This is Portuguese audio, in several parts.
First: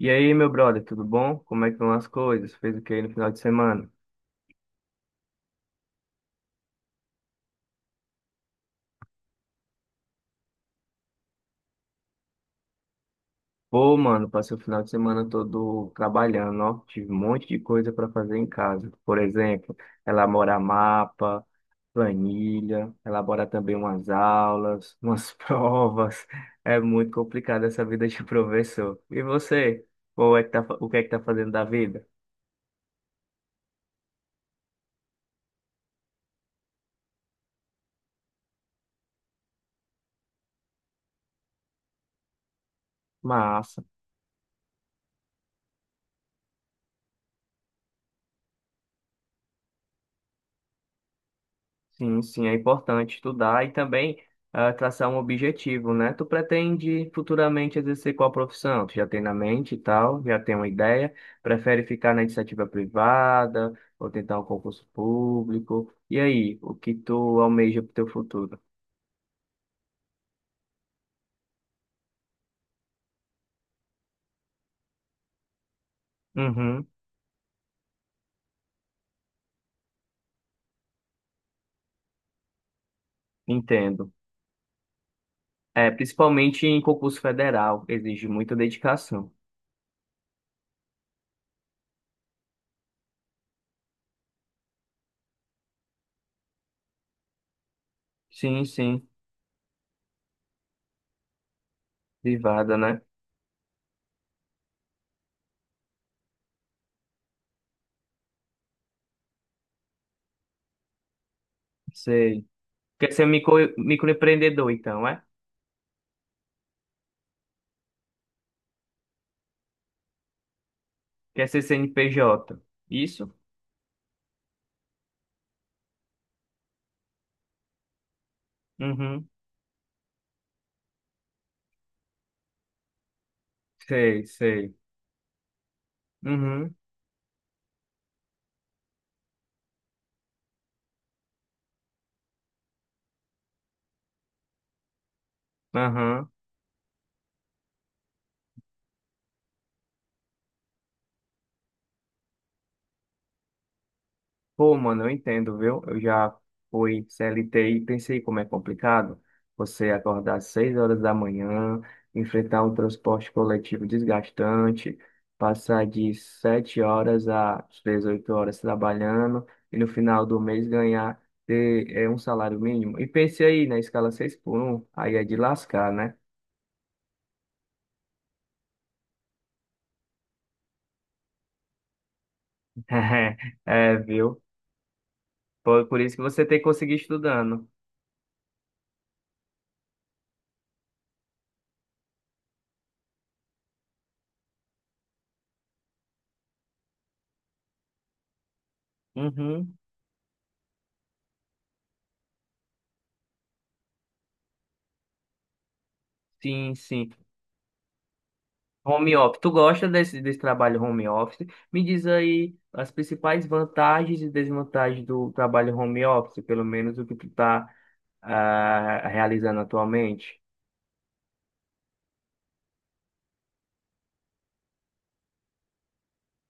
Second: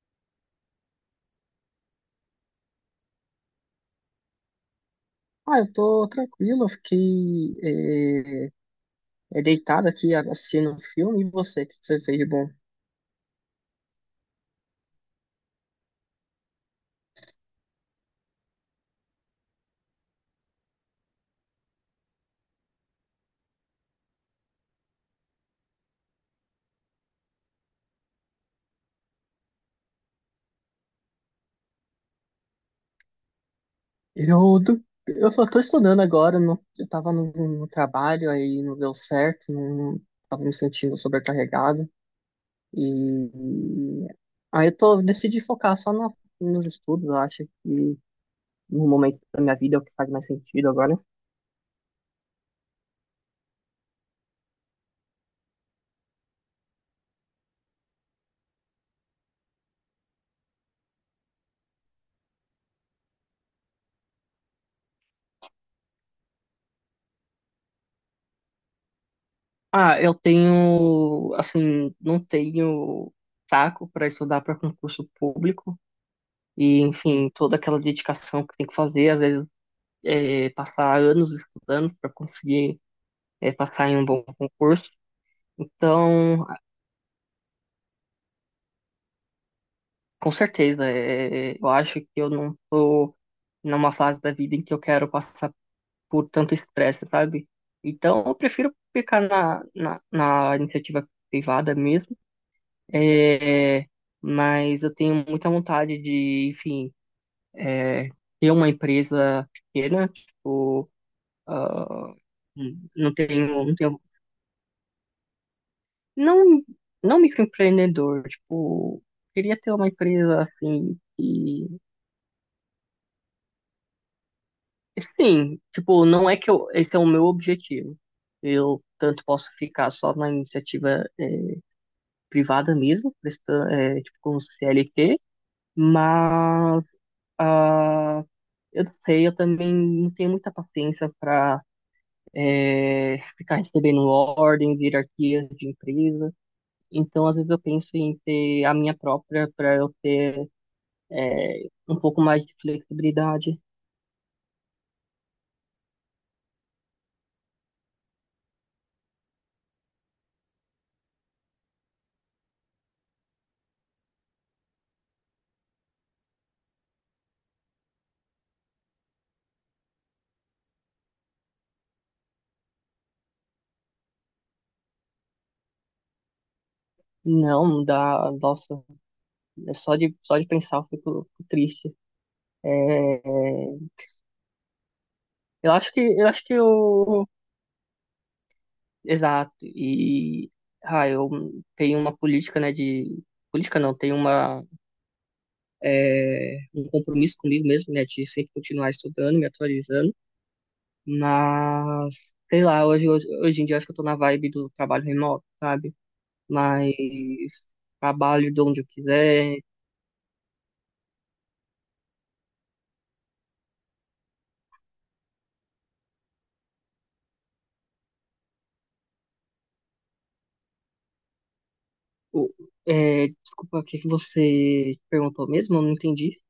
E aí, meu brother, tudo bom? Como é que vão as coisas? Fez o que aí no final de semana? Ah, eu tô tranquilo, eu fiquei deitado aqui assistindo um filme. E você, o que que você fez de bom? Pô, mano, passei o final de semana todo trabalhando, ó. Tive um monte de coisa para fazer em casa. Por exemplo, elaborar mapa, planilha, elaborar também umas aulas, umas provas. É muito complicado essa vida de professor. E você? Qual é que tá, o que é que tá fazendo da vida? Eu, do- eu só tô estudando agora, eu tava no trabalho, aí não deu certo, não, tava me sentindo sobrecarregado. Massa. E aí eu tô, decidi focar nos estudos, eu acho que no momento da minha vida é o que faz mais sentido agora. Sim, sim, é importante estudar e também traçar um objetivo, né? Tu pretende futuramente exercer qual profissão? Tu já tem na mente e tal, já tem uma ideia? Prefere ficar na iniciativa privada ou tentar um concurso público? E aí, o que tu almeja para o teu futuro? Ah, eu tenho, assim, não tenho saco para estudar para concurso público. E, Uhum, enfim, toda aquela dedicação que tem que fazer, às vezes passar anos estudando para conseguir passar em um entendo. bom concurso. É, Então, principalmente em concurso federal, exige muita dedicação. com certeza, é, eu acho que eu não estou numa fase da vida em que eu quero passar por tanto estresse, sabe? Então, eu Sim, prefiro sim, ficar na iniciativa privada mesmo, privada, né? é, mas eu tenho muita vontade de, enfim, é, ter uma empresa pequena, tipo, ah, Sei. Quer ser não tenho, microempreendedor, então, é? não, não microempreendedor, tipo, queria ter uma empresa assim Quer ser e CNPJ? Isso? sim, tipo, não é que eu, esse é o meu objetivo. Eu tanto Uhum. posso ficar só na iniciativa privada mesmo, prestando, tipo, Sei, com sei. CLT, Uhum. mas ah, eu não sei, eu também não tenho muita paciência para ficar recebendo ordens, hierarquias de Aham. empresa. Então, às vezes eu penso em ter a minha própria para eu ter um pouco mais de flexibilidade. Pô, mano, eu entendo, viu? Eu já fui CLT e pensei como é complicado você acordar às 6 horas da manhã, enfrentar um transporte coletivo desgastante, passar de 7 horas às 18 horas trabalhando e no final do mês ganhar ter, um salário mínimo. E pensei aí na escala 6 por 1, aí é de lascar, né? Não, dá, nossa, é só de pensar eu fico triste. É, É, viu? Por, por isso que eu você acho que tem que conseguir eu estudando. exato e ah, eu tenho uma política, né, de política não, tenho uma um compromisso comigo mesmo, né, de sempre continuar estudando, me Uhum. atualizando, mas sei lá, hoje em dia eu acho que eu tô na vibe do trabalho remoto, sabe? Sim, Mas sim. trabalho de onde eu Home office. Tu quiser. gosta desse trabalho home office? Me diz aí as principais vantagens e desvantagens do trabalho home office, pelo menos o que tu está realizando atualmente. O- é, desculpa, o que que você perguntou mesmo? Eu não entendi.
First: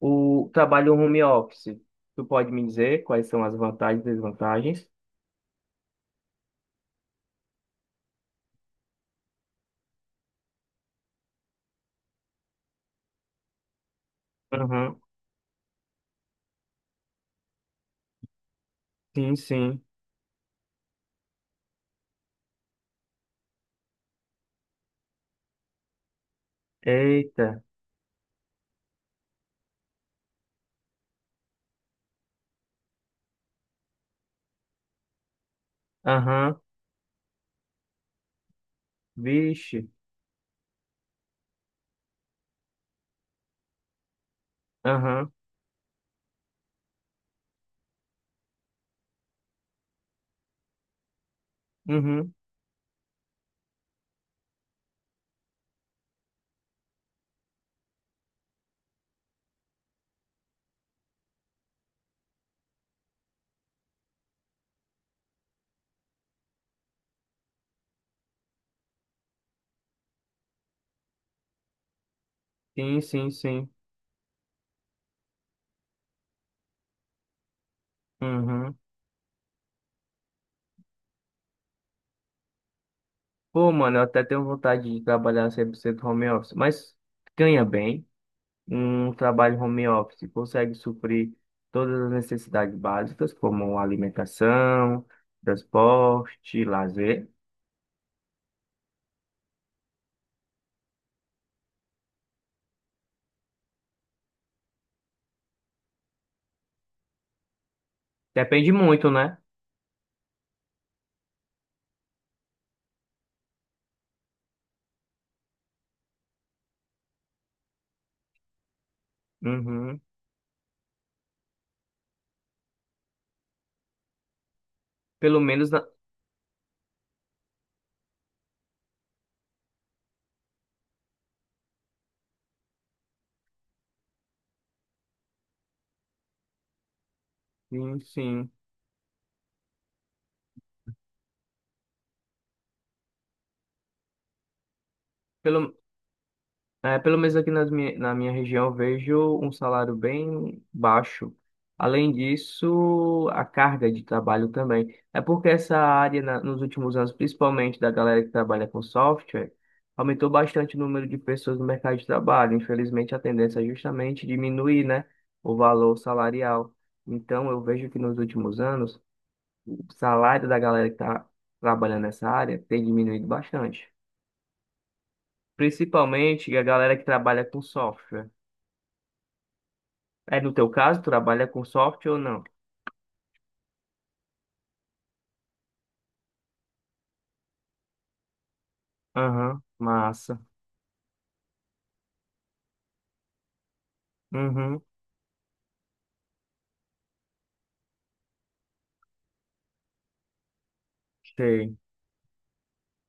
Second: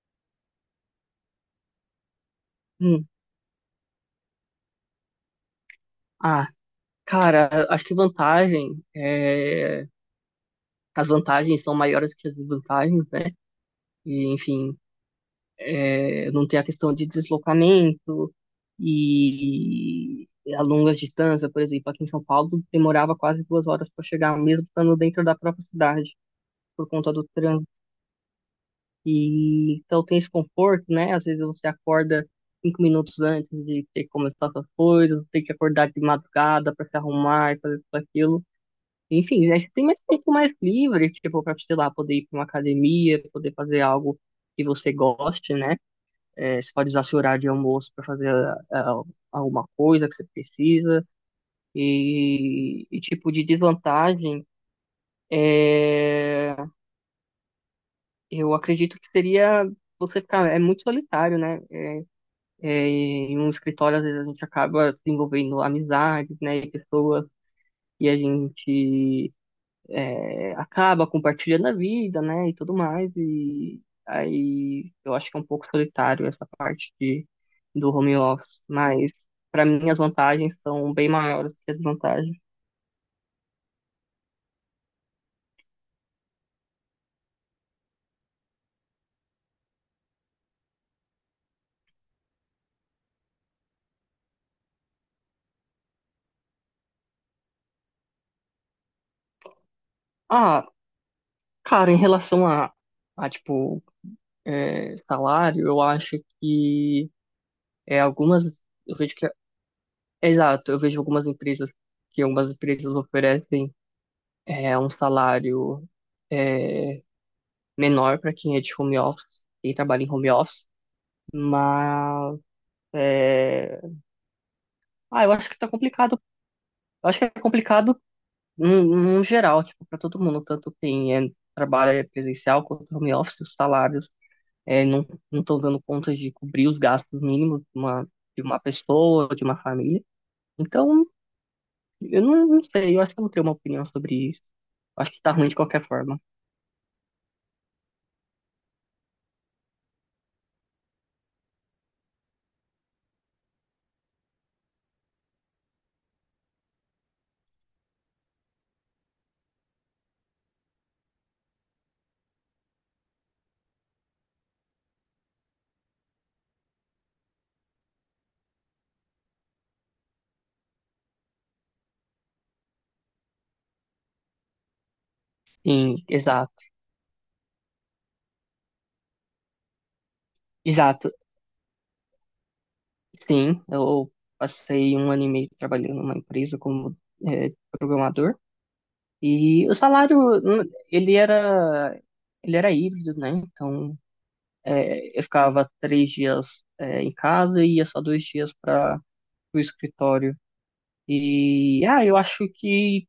O trabalho home office, tu pode me dizer Hum. quais são as vantagens e desvantagens? Ah, cara, acho que as vantagens são maiores que as desvantagens, né? E, enfim, Uhum. é, não tem a questão de deslocamento Sim, sim. e a longas distâncias, por exemplo, aqui em São Paulo demorava quase duas horas para chegar, mesmo estando dentro da própria cidade, por conta do Eita. trânsito. E então tem esse conforto, né? Às vezes você acorda cinco minutos antes de ter que começar suas coisas, tem que acordar de Aham. madrugada para se arrumar e fazer tudo aquilo. Enfim, aí você tem Vixe. Mais livre, tipo, para, sei lá, poder ir para uma academia, poder fazer algo que você Aham. goste, né? É, você pode usar seu horário de almoço para fazer ah, alguma coisa que você precisa. Uhum. E tipo, de desvantagem, é, eu acredito que seria você ficar é muito solitário, né? É, em um escritório, às vezes a gente acaba desenvolvendo amizades, né, e pessoas, e a gente é, acaba compartilhando a vida, né, e tudo Sim, mais, sim, sim. e aí eu acho que é um pouco solitário essa parte de, do home office, Uhum. mas para mim as vantagens são bem maiores que as desvantagens. Pô, mano, eu até tenho vontade de trabalhar 100% home office, mas ganha bem. Um trabalho home office consegue suprir todas as necessidades básicas, como alimentação, transporte, lazer. Ah, cara, em relação a tipo, é, salário, eu acho que é, algumas, Depende eu muito, vejo que, né? exato, eu vejo algumas empresas que algumas empresas oferecem é um salário é, menor para quem é de home office, quem Uhum. trabalha em home office, mas é, ah, eu Pelo acho que tá menos na. complicado. Eu acho que é complicado no no geral, tipo, para todo mundo, tanto quem é, trabalha presencial quanto home office, os salários é, não estão dando conta de cobrir os gastos mínimos Sim, de sim. uma pessoa, de uma família. Então, eu não, não sei, eu acho que eu não tenho uma opinião sobre isso. Eu acho que tá ruim de Pelo. qualquer forma. É, pelo menos aqui nas na minha região eu vejo um salário bem baixo. Além disso, a carga de trabalho também. É porque essa área, nos últimos anos, principalmente da galera que trabalha com software, aumentou bastante o número de pessoas no mercado de trabalho. Infelizmente, a tendência é justamente diminuir, né, o valor salarial. Então, eu vejo que nos últimos anos, o salário da galera que está trabalhando nessa área tem diminuído bastante. Sim, exato. Principalmente a galera que trabalha com software. É, no teu caso, Exato. tu trabalha com software ou não? Sim, eu passei um ano e meio trabalhando numa empresa como é, programador Aham, e o salário massa. Ele era ele era híbrido, né? Então Uhum, é, eu ficava três dias é, em casa e ia só dois dias para o escritório sei. e ah eu acho que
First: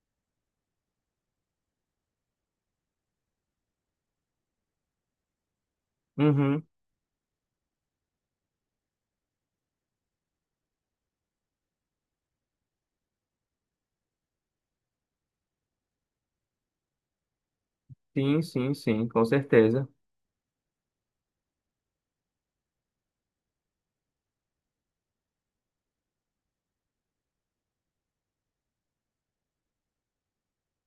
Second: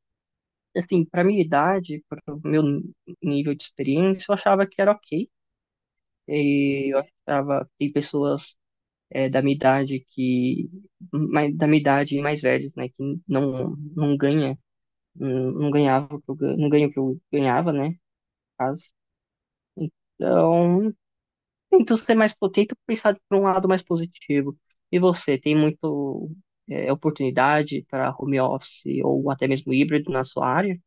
assim para minha idade, para o meu nível de experiência, eu achava que era ok. Uhum, E eu achava que pessoas é, da minha idade que mais, da minha idade e mais velhos, né, que não ganha, não, não ganhava, o que eu não ganha o que eu ganhava, né, no sim, sim, caso. sim, com certeza. Então, tento ser tento pensar por um lado mais positivo. E você, tem muito é, oportunidade para home office ou até mesmo híbrido na sua área?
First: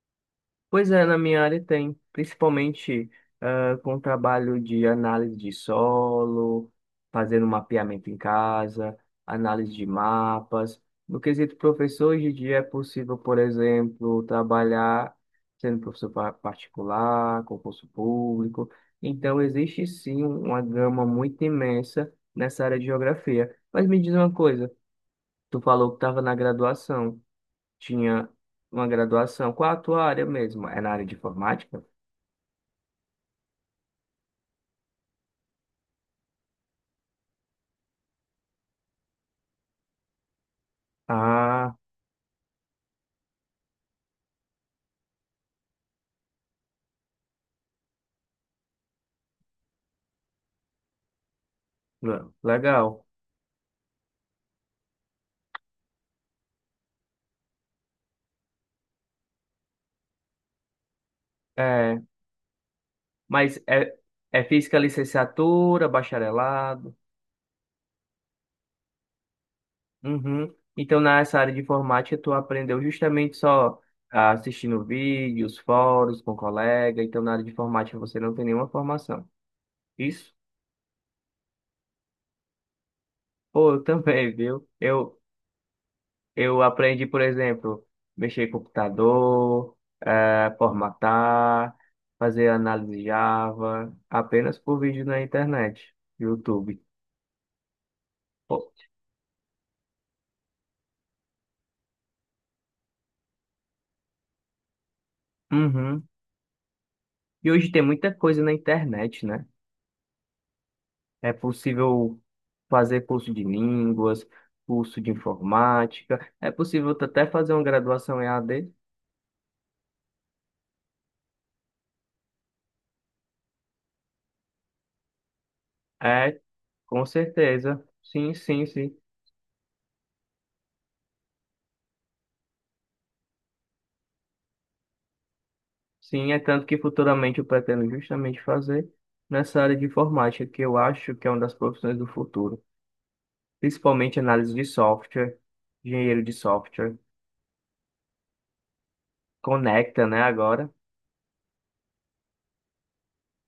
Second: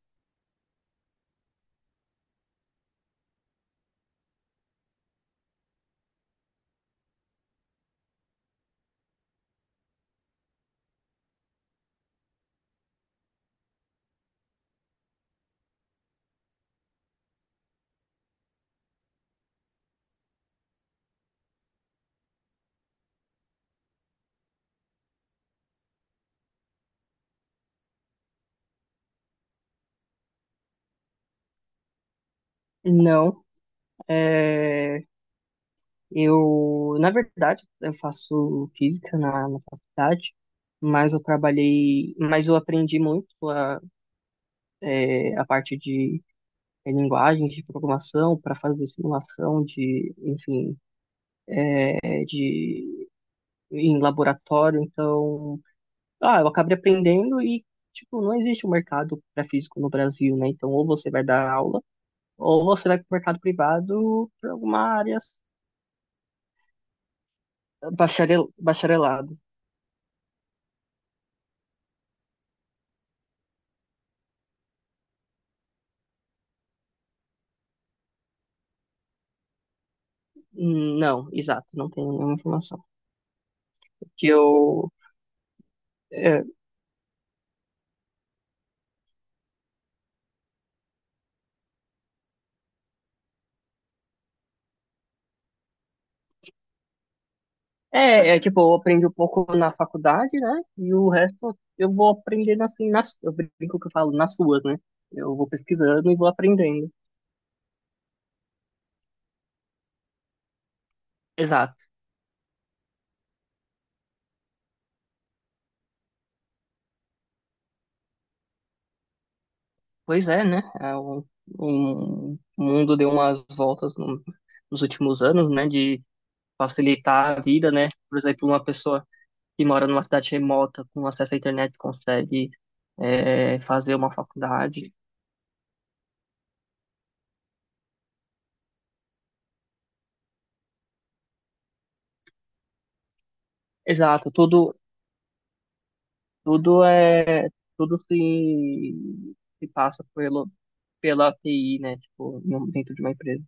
Pois é, na minha área tem, principalmente com o trabalho de análise de solo, fazendo mapeamento em casa, análise de mapas. No quesito professor, hoje em dia é possível, por exemplo, trabalhar sendo professor particular, concurso público. Então, existe sim uma gama muito imensa nessa área de geografia. Mas me diz uma coisa, tu falou que estava na graduação. Tinha uma graduação. Qual a tua área mesmo? É na área de informática? Não, é, na verdade, eu faço física na faculdade, Ah, mas eu aprendi muito é, a parte de é, linguagens de programação para fazer simulação de, enfim, é, legal. de em laboratório. Então, ah, eu acabei aprendendo e tipo não existe um mercado para físico no Brasil, né? Então, ou você vai dar aula É, ou você vai para o mercado mas é, privado é para física alguma área licenciatura, bacharelado. Bacharelado. Uhum. Então, nessa área de informática, tu aprendeu justamente só assistindo vídeos, fóruns com colega. Então, na área de informática, você não tem nenhuma formação. Isso? Não, exato, não tenho nenhuma informação. Pô, eu Que também, viu? eu Eu, é, Eu aprendi, por exemplo, mexer em computador, formatar, fazer análise Java, apenas por vídeo na internet, YouTube. é, é tipo, Pô, eu aprendi um pouco na faculdade, né? E o resto eu vou aprendendo assim, nas, eu brinco que eu falo, nas suas, né? Eu vou uhum. pesquisando e vou aprendendo. E hoje tem muita coisa na internet, né? É Exato. possível fazer curso de línguas, curso de informática, é possível até fazer uma graduação em AD? Pois é, né? É, o mundo deu umas voltas nos últimos anos, né? De É, com facilitar a vida, certeza. né? Por Sim, exemplo, uma sim, sim. pessoa que mora numa cidade remota, com acesso à internet, consegue é, fazer uma faculdade. Sim, é tanto que futuramente eu pretendo justamente fazer nessa área de informática, que eu acho que é uma das profissões do futuro. Principalmente Exato, análise de tudo, software, engenheiro de tudo software. é tudo se passa Conecta, né, agora. pela TI, né? Tipo, em dentro de uma empresa.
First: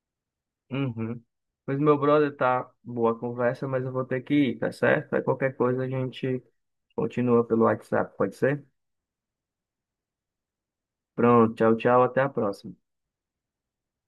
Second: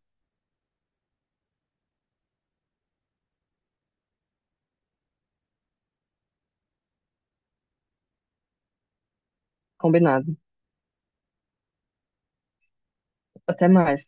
Uhum. Mas meu brother, tá boa a conversa, mas eu vou ter que ir, tá certo? Aí qualquer coisa a gente continua pelo WhatsApp, pode ser? Combinado. Pronto, tchau, tchau, até a próxima. Até mais.